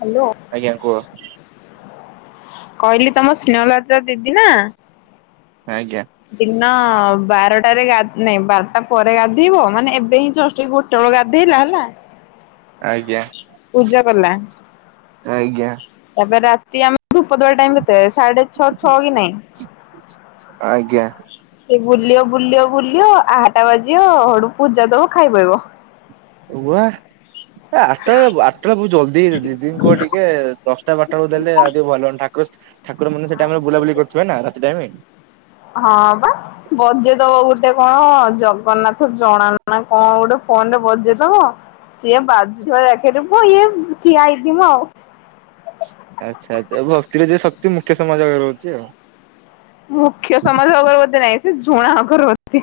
Hello. ଆଜ୍ଞା କୁହ। କହିଲି ତମ ସ୍ନେହଲତା ଦିଦି ନା। ଆଜ୍ଞା ଦିନ ବାରଟ ଟାରେ ନାଇଁ ବାରଟା ପରେ ଗାଧେଇବ ମାନେ ଏବେ ହିଁ ଜଷ୍ଟ ଗୋଟେ ବେଳ ଗାଧେଇଲା ହେଲା। ଆଜ୍ଞା। ପୂଜା କଲା ଆଜ୍ଞା ତା ପରେ ରାତି ଆମେ। ଧୂପ ଦବା ଟାଇମ କେତେ ସାଢେ ଛଅ ଛଅ କି ଆଜ୍ଞା ନାଇଁ। ବୁଲିବ ବୁଲିବ ବୁଲବ ଆହାଟା ବାଜିବ ହେଟୁ ପୂଜା ଦବ ଖାଇ ପଇବ। ତୋ ବୁଆ। ଏ ଆଟା ଆଟା ଟା ବହୁତ୍ ଜଲଦି ହେଇ ଯାଉଛି ଦିଦି ଙ୍କୀ କ ଟିକେ ଦଶଟା ବାରଟା ବେଳକୁ ଦେଲେ ଆଉ ଟିକେ ଭଲ ହୁଅନ୍ତା। ବିକଜ ଠାକୁର ମାନେ ସେ ଟାଇମ ରେ ବୁଲାବୁଲି କରୁ ଥିବେ ନା ରାତି ଟାଇମ। ହଁ ବା ବଜେଇଦବ ଗୋଟେ କଣ ଜଗନ୍ନାଥ ଜଣାନ। କଁ ଗୋଟେ ଫୋନ ରେ ବଜେଇ ଦବ ସିଏ ବାଯୁ ଥାଏ ଏକରେ ପୁଅ ଇଏ ଠିଆ ହେଇଥିବ ଆଉ। ଉଁ। ଆଛା ଆଛା ଭକ୍ତିରେ ଦିଏ ଶକ୍ତି ମୁଖ୍ୟ ସମାଜ ଅଗରବତୀ ଆଉ। ମୁଖ୍ୟ ସମାଜ ଅଗରବତୀ ନାହିଁ ସେ ଝୁଣା ଅଗରବତୀ।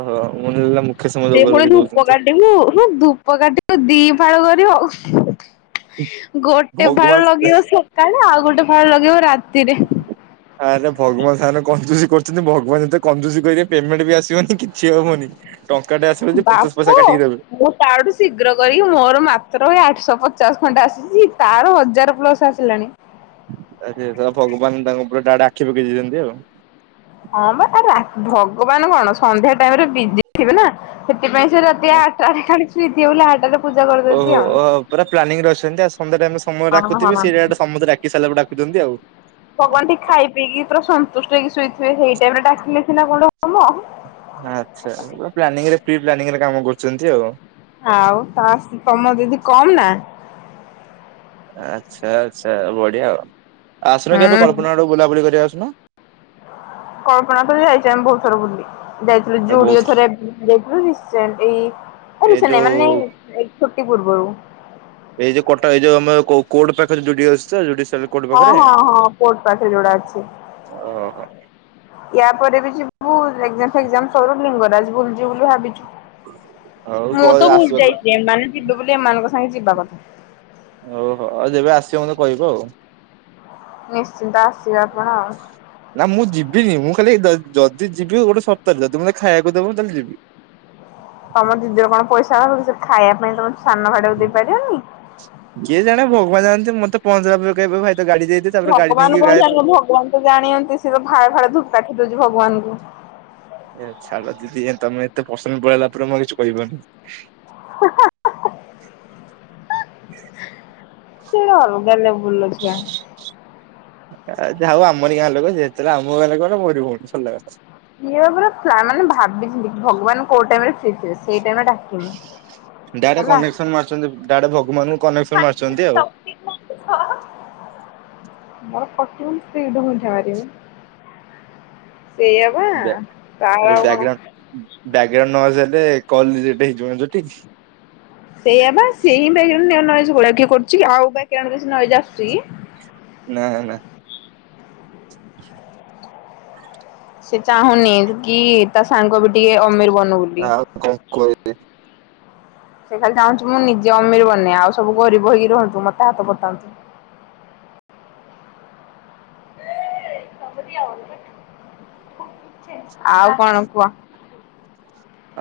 ଓହୋ ମୁଁ ଯୋଉ ମୁ ସେ ପୁଣି ଧୂପ କାଠି କୁ ହୁଁ ଧୂପ କାଠିକୁ ଦି ଫାଳ କରିବ। ଗୋଟେ ଫାଳ ଭଗବାନ ଲଗେଇବ ସକାଳେ ଆଉ ଗୋଟେ ଫାଳ ଲଗେଇବ ରାତିରେ। ହଁଁ। ଆରେ ଭଗବାନ ସାଙ୍ଗରେ କଞ୍ଜୁସି କରୁଛନ୍ତି ଭଗବାନ ଯେତେବେଳେ କଞ୍ଜୁସି କରିବେ ପେମେଣ୍ଟ ବି ଆସିବନି କିଛି ହବନି। ଟଙ୍କାଟେ ଆସିବ ଯେ ପଚାଶ ପଇସା ବାପ କାଟିକି ଦେବେ ମୁଁ ତାଠୁ ଶୀଘ୍ର କରି ମୋର ମାତ୍ର ଆଠଶହ ପଚାଶ। ପଚାଶ ଖଣ୍ଡ ଆସିଛି ତାର ହଜାର ପ୍ଲସ ଆସିଲାଣି। ଆରେ ଭଗବାନ ତାଙ୍କ ଉପରେ ତାଆଡେ ଆଖି ପକେଇ ଦେଇଛନ୍ତି ଆଉ ହଁ ବା ତାର ଭଗବାନ କଣ ସନ୍ଧ୍ୟା ଟାଇମ ରେ ବିଜି ଥିବେ ନା? ସେଥିପାଇଁ ସେ ରାତି ଆଠଟା ରେ [unintelligible] ଓହୋ ଓହୋ ପୁରା ପ୍ଲାନିଂରେ ଅଛନ୍ତି ଆ ସନ୍ଧ୍ୟା ଟା ଆମେ ସମୟ ହଁ ଡକୁଥିବି ହଁ। ସେଇଟା ଗେ ସମସ୍ତେ ଡାକି ସାରିଲା ପରେ ଡାକୁୁଛନ୍ତି। ଆଉ ଭଗବାନ ଟିକେ ଖାଇ ପିଇକି ପୁରା ସନ୍ତୁଷ୍ଟ ହେଇକି ଶୋଇଥିବେ ସେଇ ଟାଇମ ରେ ଡାକିଲେ ସିନା କଣ ହବ। ଆଚ୍ଛା ପୁରା ପ୍ଲାନିଂରେ ପ୍ରି ପ୍ଲାନିଂରେ କାମ କରୁଛନ୍ତି। ଆଉ ଆଉ ତାସ ତମର ଯଦି କମ୍ ନା ଆଚ୍ଛା ଆଚ୍ଛା ବଢିଆ ଆଉ ଆସୁନ କେ ଏବେ କଳ୍ପନାକୁ ବୁଲାବୁଲି କରିବା। କଣ? କଳ୍ପନାକୁ ଯାଇଛୁ ଆମେ ଭହୁ ଥର ବୁଲି। ଯାଇଥିଲୁ ଆଉ ବହୁତ ଯୋଡିଏ ଥର ଯାଇଥିଲୁ ସେମ୍ ଏଇ [unintelligible] ଯୋଉ ମାନେ ଛୁଟି ପୂର୍ବରୁ ଏଇ ଯୋଉ କଟା ଏ ଯୋଉ ଆମ କୋଟ ପାଖରେ ଯୋଉ ଜିଡି ଏସ୍‌ ଜିଡ଼ି ହଁ ହଁ ହଁ କୋଟ ପାଖରେ ଯୋଉଟା ଅଛି। ଓହୋ। ୟା ପରେ ଵି ଏକ୍ସଜମ୍ ଫେକ୍ଜାମ ସରୁ ଲିଙ୍ଗରାଜ ବୁଲି ଜିବୁ ବୋଲି ଭାବିଛୁ। ହଉ କ ମୁଁ ତ ଭୁଲି ଆସିବ ଯାଇଛି ଏମାନେ ଯିବେ ବୋଲି ଏମାନଙ୍କ ସାଙ୍ଗେ ଯିବା କଥା ଓହୋ ଆଉ ଯେବେ ଆସିବା ମୋତେ କହିବ ଆଉ ନିଶ୍ଚିନ୍ତ ଆସି ନା ମୁଁ ଯିବିନି ମୁଁ ଖାଲି ଯଦି ଯିବି ଗୋଟେ ସର୍ତ୍ତରେ ଯଦି ମତେ ଖାଇବାକୁ ଦବୁ ତାହେଲେ ଯିବି। ତମ ଦିଦିର କଣ ପଇସା [unintelligible] ଖାଇବା ପାଇଁ ତମ ସାନ ଭାଇଟାକୁ ଦେଇପାରିବନି। କିଏ ଜାଣେ ଭଗବାନ ଜାଣନ୍ତି ମତେ ପହଞ୍ଚିଲା ପରେ [unintelligible] ତାପରେ ଗାଡି ଭଗବାନ ନେଇକି କଣ ଗାୟବ। ଜାଣିବ ଭଗବାନ ତ ଜାଣନ୍ତି ସେଥିରୁ ଫାଡେ ଫାଡେ ଧୂପକାଠି ଜଦି ଭଗବାନଙ୍କୁ ଏ ଛାଡ ଦିଦି ତମେ ଏତେ ପସନ୍ଦ ପଳେଇଲା ପରେ ମୁ ଆଉ କିଛି କହିଵିନି। ସେ ଗୋଟେ ଅଲଗା ଲେବୁଲର ଛୁଆ। ଯା ହଉ ଆମରି ଗାଁ ଲୋକ ଯେ ଯେତେହେଲେ ଆମ ଗାଁ ଲୋକ ନା ମୋରି ଭଉଣୀ ସରିଲା କଥା। କିଏ ବା ପରେ ମାନେ ଭାବିଛନ୍ତି ଭଗବାନ କୋଉ ଟାଇମ୍ ରେ ଫ୍ରି ଥିବେ। ସେଇ ଟାଇମ୍ ରେ ଡାକିମି। ଡାଇରେକ୍ଟ ହେଲା କନେକ୍ସନ ମାରୁଛନ୍ତି ଡାଇରେକ୍ଟ ଲୋକମାନଙ୍କୁ କନେକ୍ସନ ମାରୁଛନ୍ତି ଆଉ [unintelligible] ସେଇଆ ପା ତାର କଣ ବ୍ୟାଗ୍ରାଉଣ୍ଡ ନଏଜ୍ ହେଲେ କଲଟା ରେଜେକ୍ଟ ହେଇଯିବ ଜୁଟିଛି। ସେଇଆ ପା [unintelligible] ନା ନା। [inaudible] ସେ ଚାହୁଁନି। କି ତା ସାଙ୍ଗ ବି ଟିକେ ଅମିର ବନୋଉନି। ଆଉ କଣ କହିବି ସେ ଖାଲି ଚାହୁଁଛିୁ ମୁଁ ନିଜେ ଅମିର ବନେ ଆଉ ସବୁ ଗରିବ ହେଇକି ରୁହନ୍ତୁ ମତେ ହାତ ପତାନ୍ତୁ। [inaudible] ଆଉ କଣ କୁହ?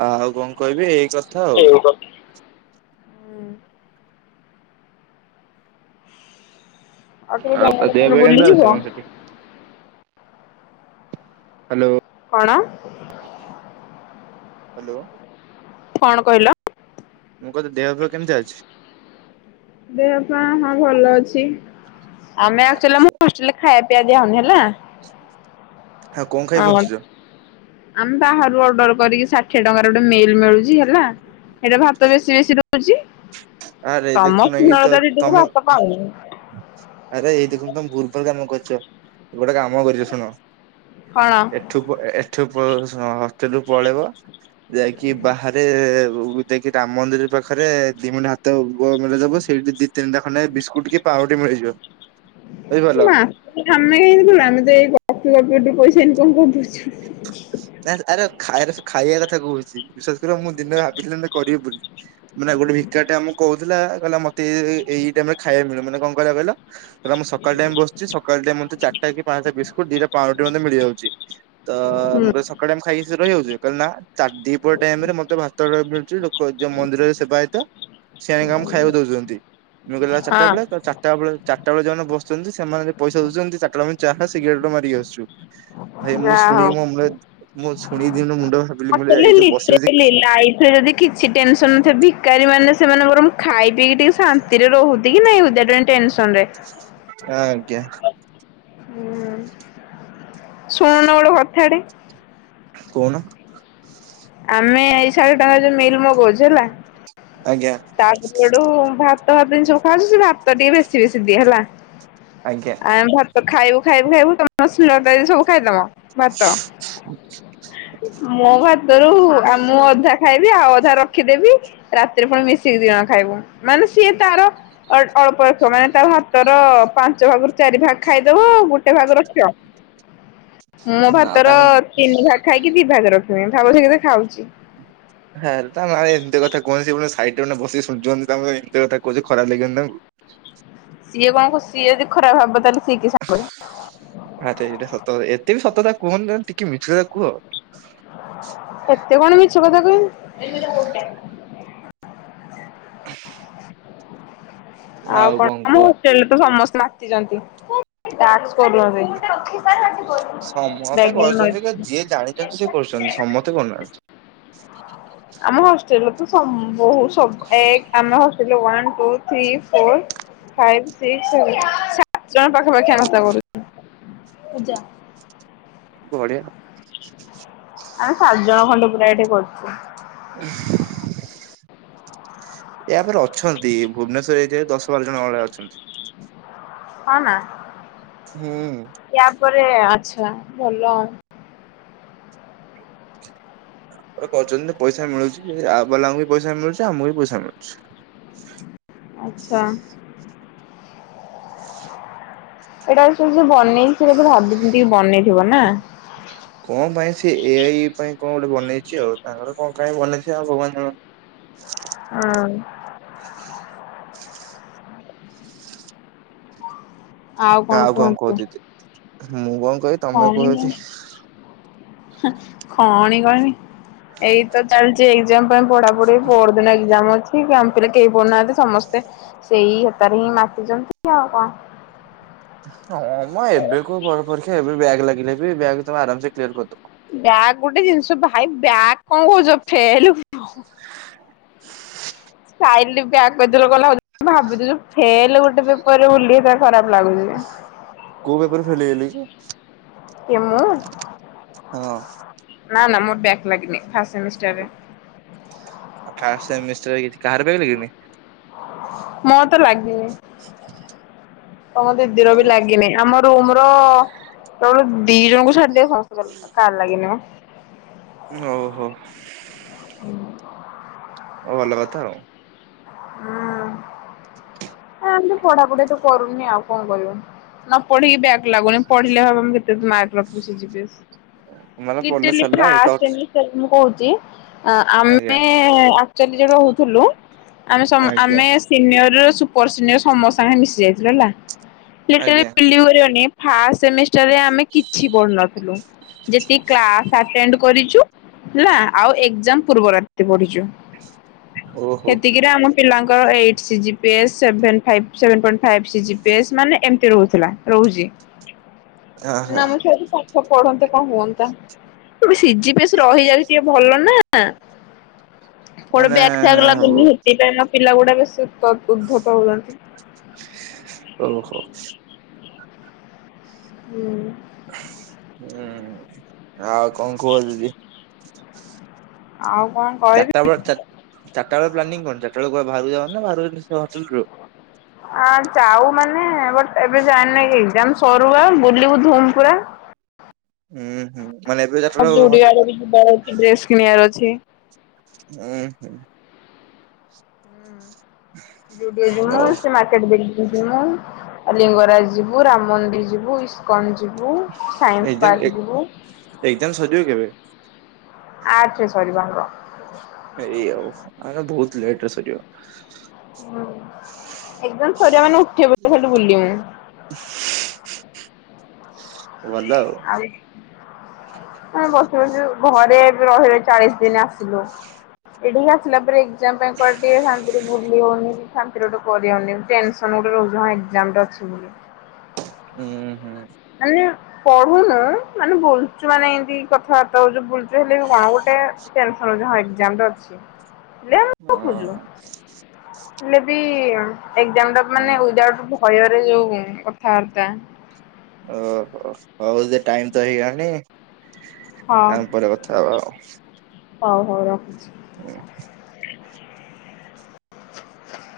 ଆଉ କଣ କହିବି ଏଇ କଥା ଆଉ ହୁଁ ଆଉ ତୋ ଦେହ ପା [unintelligible] କେମିତି ଅଛି ବୁଲିଯିବ। କଣ ସେଠି ହ୍ୟାଲୋ। କଣ? ହ୍ୟାଲୋ। କଣ କହିଲ? ମୁଁ କହୁଥିଲି ଦେହ ଫେଅ କେମତି ଅଛି? ଦେହପା ହଁ ଭଲ ଅଛି, ଆମେ ଆକଚୁଆଲି ଆଚ୍ଛା ଆମ ହଷ୍ଟେଲ ଖାଇବା ପିଆ ଦିଆ ହଉନି ହେଲା। ଆଉ କଣ ଖାଇ ବଞ୍ଚୁଛ? ଆମେ ବାହାରୁ ଅର୍ଡର କରିକି ଷାଠିଏ ଟଙ୍କାରେ ଗୋଟେ ମିଲ ମିଳୁଛି ହେଲା। ଏଇଟା ଭାତ ବେଶୀ ବେଶୀ ରହୁଛି। ଆରେ ତମ ଦେଖୁନ ଏଇ ତ ସ୍ନେହଲତା ଦିଦିକୁ ତମେ ଭାତ କମ ଆରେ ଏଇ ଦେଖନ୍ତ ତ ଭୁଲଭାଲ୍ କାମ କର ଗୋଟେ କାମ କରିଛ ଶୁଣ କଣ? ଏଠୁ ଏଠୁ ହଷ୍ଟେଲ ରୁ ପଳେଇବ। ଯାଇକି ବାହାରେ ଯାଇକି ରାମ ମନ୍ଦିର ପାଖରେ ଦି ମଟେ ହାତ ମିଳଦବ ସେଇଠି ଦି ତିନିଟା ଖଣ୍ଡେ ବିସ୍କୁଟ କି ପାଉଁରୁଟି ମିଳିଯିବ। ବୁଝିପାରିଲ। ମାସେ ଆମେ, ଆମେ ତ ଏଇ ଗପୁ ଗପୁ ପଇସା ଇନକମ୍ କର ଦଉ ନା ଆରେ ଖାଇ ଖାଇବା କଥା କହୁଛି ବିଶ୍ୱାସ କର ମୁଁ ଦିନେ ଭାବିଲି କରିବି ବୋଲି, ମାନେ ଗୋଟେ ଭିକାରିଟେ ଆମକୁ କହୁଥିଲା କହିଲା ମତେ ଏଇ ଟାଇମ ରେ ଖାଇବା ମିଳେ, ମାନେ କଣ କହିଲା କହିଲ ମୁଁ ସକାଳ ଟାଇମ ବସିଛି ସକାଳ ଟାଇମ ଚାରିଟା କି ପାଞ୍ଚଟା ବିସ୍କୁଟ ଦିଟା ପାଉରୁଟି ମତେ ମିଳିଯାଉଛି, ତ ହୁଁ ମୁଁ କହିଲି ସକାଳ ଟାଇମ ଖା ରହିଯାଉଛି, କହିଲା ନା ଦିପହର ଟାଇମ ରେ ମତେ ଭାତ ମିଳୁଛି ଲୋକ ଯୋଉ ମନ୍ଦିରରେ ସେବାୟତ ସିଏ ଆଣିକି ଆମକୁ ଖାଇବାକୁ ଦଉଛନ୍ତି, ମୁଇଁ କହିଲି ଆଉ ଚାରିଟା ହଁ ବେଳେ, ତ ଚାରିଟା ବେଳେ ଚାରିଟା ବେଳେ ଯଉମାନେ ବସୁଛନ୍ତି ସେମାନେ ପଇସା ଦଉଛନ୍ତି ଚାରିଟା ବେଳେ ଚା ଫା ସିଗରେଟ ମାରିକି ଆସୁ ଭାଇ ମୁଁ ଯାହା ଶୁଣି କି ମୋ [unintelligible] ମୁଁ ଶୁଣ ଦିନ ମୁ ଆକଚୁଆଲି ଲିଟରାଲୀ ଯଦି କିଛି ଟେନସନ ନଥିବ ଭି ଭିକାରୀ ମାନେ ସେମାନେ ବରଂ ଖାଇ ପିକି ଟିକେ ଶାନ୍ତିରେ ରହୁଛି କି ନାଇଁ, ୱିଥ ଆଉଟ୍ ଟେନସନ୍ ହଁ ଆଜ୍ଞା। ହୁଁ। ଶୁଣୁନ ଗୋଟେ କଥାଟେ। କହୁନ। ଆମେ ଏଇ ସହେ ଟଙ୍କାରେ ଯୋଉ ମିଲ୍ ମଗଉଛୁ ହେଲା। ଆଜ୍ଞା ତା ଦେହରେ ସେଠୁ ଭାତ ଭାତ ଜିନିଷ ଖାଉୁଚୁ ସେ ଭାତ ଟିକେ ବେଶୀ ବେଶୀ ଦିଏ ହେଲା ଆଜ୍ଞା ଆ ଭାତ ଖାଇବୁ ଖାଇବୁ ଖାଇବୁ ତମ [unintelligible] ସବୁ ଖାଇଦବ। ଭାତ ମ ମୋ ଭାତରୁ ଆ ମୁଁ ଅଧା ଖାଇବି ଆଉ ଅଧା ରଖିଦେବି। ରାତିରେ ପୁଣି ମିଶକି ଦିଜଣ ଖାଇବୁ, ମାନେ ସିଏ ତାର ଅଳ୍ପ ଅଳ୍ପ ମାନେ ତା ଭାତର ପାଞ୍ଚ ଭାଗରୁ ଚା ଚାରି ଭାଗ ଖାଇଦବ ଗୋଟେ ଭାଗ ରଖିବ। ମୋ ନା ଭାତ ର ତାଙ୍କ ତିନି ଭାଗ ଖାଇକି ଦି ଭାଗ ରଖିବି, ଭାବୁଛ କେତେ ଖାଉଛି। ତା ନାରେ ଏମିତି କଥା କୁହନି ସିଏ ପୁଣି ସାଇଟରେ ବସିକି ଶୁଣୁଛନ୍ତି ତା ଏମିତି କଥା କହୁଛି ଖରାପ ଲାଗିିବନି ତାଙ୍କୁ? ସିଏ କଣ କ ସିଏ ଯଦି ଖରାବ ଭାବିବ ତାହାଲେ ଆରେ ଏଇଟା ସତ ଏତେ ବି ସତ କଥା କୁହନି ତମେ ଟିକେ ମିଛ କଥା କୁହ। ଏତେ କଣ ମିଛ କଥା କହିବି? ଆଉ କଣ ଆମ ହଷ୍ଟେଲ ରେ ତ ସମସ୍ତେ ନାଚିଛନ୍ତି, ଡାନ୍ସ କରୁଛନ୍ତି। ସମସ୍ତେ ବ୍ୟାକଗ୍ରାଉଣ୍ଡ କରଛନ୍ତି କି ନଏଜ ଯିଏ ଜାଣିଛନ୍ତି ସିଏ କରୁଛନ୍ତି, ସମସ୍ତେ କରୁନାହାନ୍ତି। ଭ ଆମ ହଷ୍ଟେଲରେ ତ ସମ୍ ବହୁତ ସବୁ ଏକ ଆମ ହଷ୍ଟେଲରେ one two, three, four five, six, ସାତ ଜଣ ପାଖାପାଖି ଆମତା କରୁଛୁ। ପୂଜା। ବଢିଆ। ଆମେ ସାତ ଜଣ ଖଣ୍ଡ ପୁରା ଏଇଠି କରୁଛୁ। ଏହା ପରେ ଅଛନ୍ତି, ଭୁବନେଶ୍ଵରରେ ଜେ ଦଶ ବାର ଜଣ ଭଳିଆ ଅଛନ୍ତି। ହନା। ହୁଁ। ଉପରେ ଆଛା ଭଲ ଆଉ। ପ କରଛନ୍ତି ପଇସା ମିଳୁଛି ଆପ ବାଲାଙ୍କୁ ବି ପଇସା ମିଳୁଛି ଆମକୁ ବି ପଇସା ମିଳୁଛି। ଆଚ୍ଛା। ଏଇଟାକୁ ସେଇ ଯିଏ ବନେଇ ଥିବ ପୁରା ଭାବିଚିନ୍ତି କି ବନେଇଥିବ ନା। କଣ ପାଇଁ ସେ ଏ ଆଇ ପାଇଁ କଣ ଗୋଟେ ବନେଇଛି ଆଉ ତାଙ୍କର କଣ କାହିଁ ବନେଇଥିବେ ଆଉ ଭଗବାନ ଜାଣନ୍ତି। ହଁ। ଆଉ କଣ କହୁ ଦିଦି ମୁଁ କଣ କି ତମେ କହଚି। ଖଣି [unintelligible] ଏଇ ତ ଚାଲିଚି ଜ ପାଇଁ ପଢା ପଢି ପଦିନ ଏକ୍ଜାମ ଅଛି। ଠିକ ଆମ ପିଲେ କେହି ପଡୁନାହାନ୍ତି, ସମସ୍ତେ ସେଇ ହେତାରେ ହିଁ ମାତିଛନ୍ତି ଆଉ। ହ ହଁ ମ ଏବେ କୁ ପରୀକ୍ଷା ଏବେ ବ୍ୟାକ ଲାଗିଲେ ବି ବ୍ୟାକ ତମେ ଆରାମସେ କିଲିଅର କରିଦବ। ବ୍ୟାଗ ଗୋଟେ ଜିନିଷ ଭାଇ ବ୍ୟାକ କଣ କୋହୁଚ ଫେଲ ସାଇଲି ବ୍ୟାକ [unintelligible] ଭାବୁଥିଲୁ ଫେଲ ଗୋଟେ ପେପରରେ ବୁଲ ତା ଖରାପ ଲାଗୁଚି। କୋଉ ପେପରେ ଫେଲ ହେଇଗଲେ କି? କେ ମୁଁ? ହଁ। ନାଁ ନା ମୋର ବ୍ୟାକ ଲାଗନି ଫା ଫାଷ୍ଟ ସେମିଷ୍ଟର କାହାର ବ୍ୟାକ ଲାଗିନି? ମୋର ତ ଲାଗିନି। ତମ ଦିଦି ର ଓହୋ ବି ଲାଗିନି ଆମ ରୁମ ର ଦି ଜଣଙ୍କୁ ଛାଡିଦିଅ ସମସ୍ତ ଙ୍କ ବ୍ୟାଗ୍ ଲାଗିନି। ଓହୋ। ହୁଁ। ହଉ ଭଲ କଥା ଆଉ। ହୁଁ। ମ ପଢାପଢି ତ କରୁନି ଆଉ କଣ କହିବୁ ନ ପଢିକି ବ୍ୟକ୍ ଲାଗୁନି ପଢିଲେ [unintelligible] ମାର୍କ ସେ ଯିବେ ମାନେ ପଢିଲେ ଇଟିଲି ସରିଲା ଆଉ ଟପ୍ [unintelligible] ସେ ମୁଁ କହୁ ଚି ଆଜ୍ଞା ଆମେ ଆକ୍ଚଲିରେ ରହୁଥିଲୁ। ଆମେ ସ ଆଜ୍ଞା ଆମେ ସିନିୟର ସୁପର ସିନିୟର ସମସ୍ତ ସାଙ୍ଗେ ମିଶି ଯାଇଥିଲୁ ହେଲା। ଲିଟ୍ରାରି ଆଜ୍ଞା ବିଲିଭି କରିବନି ଫାସେମିଷ୍ଟର୍ ରେ ଆମେ କିଛି ପଢୁନଥିଲୁ। ଯେତିକି କ୍ଲାଶ୍ ଆଟେଣ୍ଟ କରି ହେଲା ଆଉ ଏକ୍ଜାମ ପୂର୍ବ ରାତି ପଢିଚୁ। ଓହୋ ସେତିକିରେ ଆମ ପିଲାଙ୍କର ଏଇଟ୍ ସିଜି pace seven five seven point ଶିଜି PS ମାନେ ଏମିତି ରହୁଥିଲ ରହୁଚି। ଆହା ନା ଆମ୍ ଛୁଆ ପାଠ ପଢନ୍ତେ କଣ ହୁଅନ୍ତା। ସିଝି ପିଏସ୍ ରହିଯାଉଚି ଟିକେ ଭଲ ନା କୋଡ ମାନେ ବ୍ୟାଗ ଫ୍ୟାଗ ଲାଗୁନି ହେଥିପାଇଁ ପିଲ ଗୁଡା ବେଶୀ ଉତ ଉଦ୍ଧ ଓହୋ। ହୁଁ। ହୁଁ ଆଉ କଣ କୁହ ଦିଦି। ଆଉ। କଣ କହିବି? ଚାରିଟା ବେଳେ ଚା ଚାରିଟା ବେଳେ ପ୍ଲାନିଂ କଣ ଚାରିଟା ବେଳେ କୁଆଡେ ବାହାରକୁ ଯାଅ ନା ବା ହଷ୍ଟେଲ୍ ରେ ରୁହ। ଆ ଯାଉ ମାନେ ବଟ୍ ଏବେ ଯାଇନେଇ କି ଯା ସରୁଆ ବୁଲିବୁ ଧୁମ୍ପୁରା। ହୁଁ ହୁଁ ମାନେ ଏବେ ଚାରିଟା ବେଳେ [unintelligible] ବି ହଷ୍ଟେଲ ଯିବାର ଅଛି, ଡ୍ରେସ କିଣିବାର ଅଛି। ହୁଁ ହୁଁ। ଯୁଡିଓ ଯିବ ହଉ ସେ ମାର୍କେଟ୍ ଦେଇ ଯିବ ଲିଙ୍ଗରାଜ୍ ଯିବୁ ରାମ ମନ୍ଦିର ଯିବୁ ଇସ୍କନ ଯି ବୁ ସାଇନ୍ସ ଏକ୍ଜାମ୍ ପାର୍କ ଯିବୁ। ଏକ୍ଜାମ ସରିବ କେବେ ଆଠ ରେ ସରିବ ଆମର। ଏଇ ଆଉ ଆମର ବହୁତ୍ ଲେଟ୍ରେ ସରିବ। ହୁଁ ଏକ୍ଜାମ୍ ସରିବ ମାନେ ଉଠିବ ବୋଲି ଖାଲି ବୁଲିବେ। [inaudible] [inaudible] ଆଉ [unintelligible] ଶୁଣୁ ଘରେ ରହିଲୁ ଚାଳିସ୍ ଦିନ୍ ଆସିଲୁ ଏଠିକି ଆସିଲା ପରେ ଏକ୍ଜାମ୍ ଟିକେ ଶାନ୍ତି ରେ ବୁଲି ହଉନି କି ଶାନ୍ତିରେ ଗୋଟେ ପଢିହଉନି ଟେନ୍ସନ୍। ମୁଣ୍ଡ ରେ ବୋଝ ମୋର ଏକ୍ଜାମ୍ ଟେ ଅଛି ବୋଲି। ହୁଁ-ହୁଁ। ମାନେ ପଢୁନୁ ମାନେ ବୁଲ୍ଚୁ ମାନେ ଏମିତି କଥାବାର୍ତ୍ତା ହଉଚୁ ବୁଲ୍ ହେଲେବି କଣ ଗୋଟେ ଟେନ୍ସନ୍ ହଁ ଏକ୍ଜାମ୍ ଟେ ଅଛି। ହେଲେ ଆମେ ଗପୁଛୁ। ହଁ। ହେଲେ ବି ଏକ୍ଜାମ୍ ଟା ହୁଁ ଉଦାଉଟ୍ ମାନେ ଭୟରେ ଯୋଉ କଥାବାର୍ତା। ଓ ହୋ ହଉ ଟାଇମ୍ ତ ହେଇଗଲାଣି। ହଁ ଆମ୍ ପରେ କଥାହବା ଆଉ। ହଉ ହଉ ରଖୁଚି। ହୁଁ। [inaudible]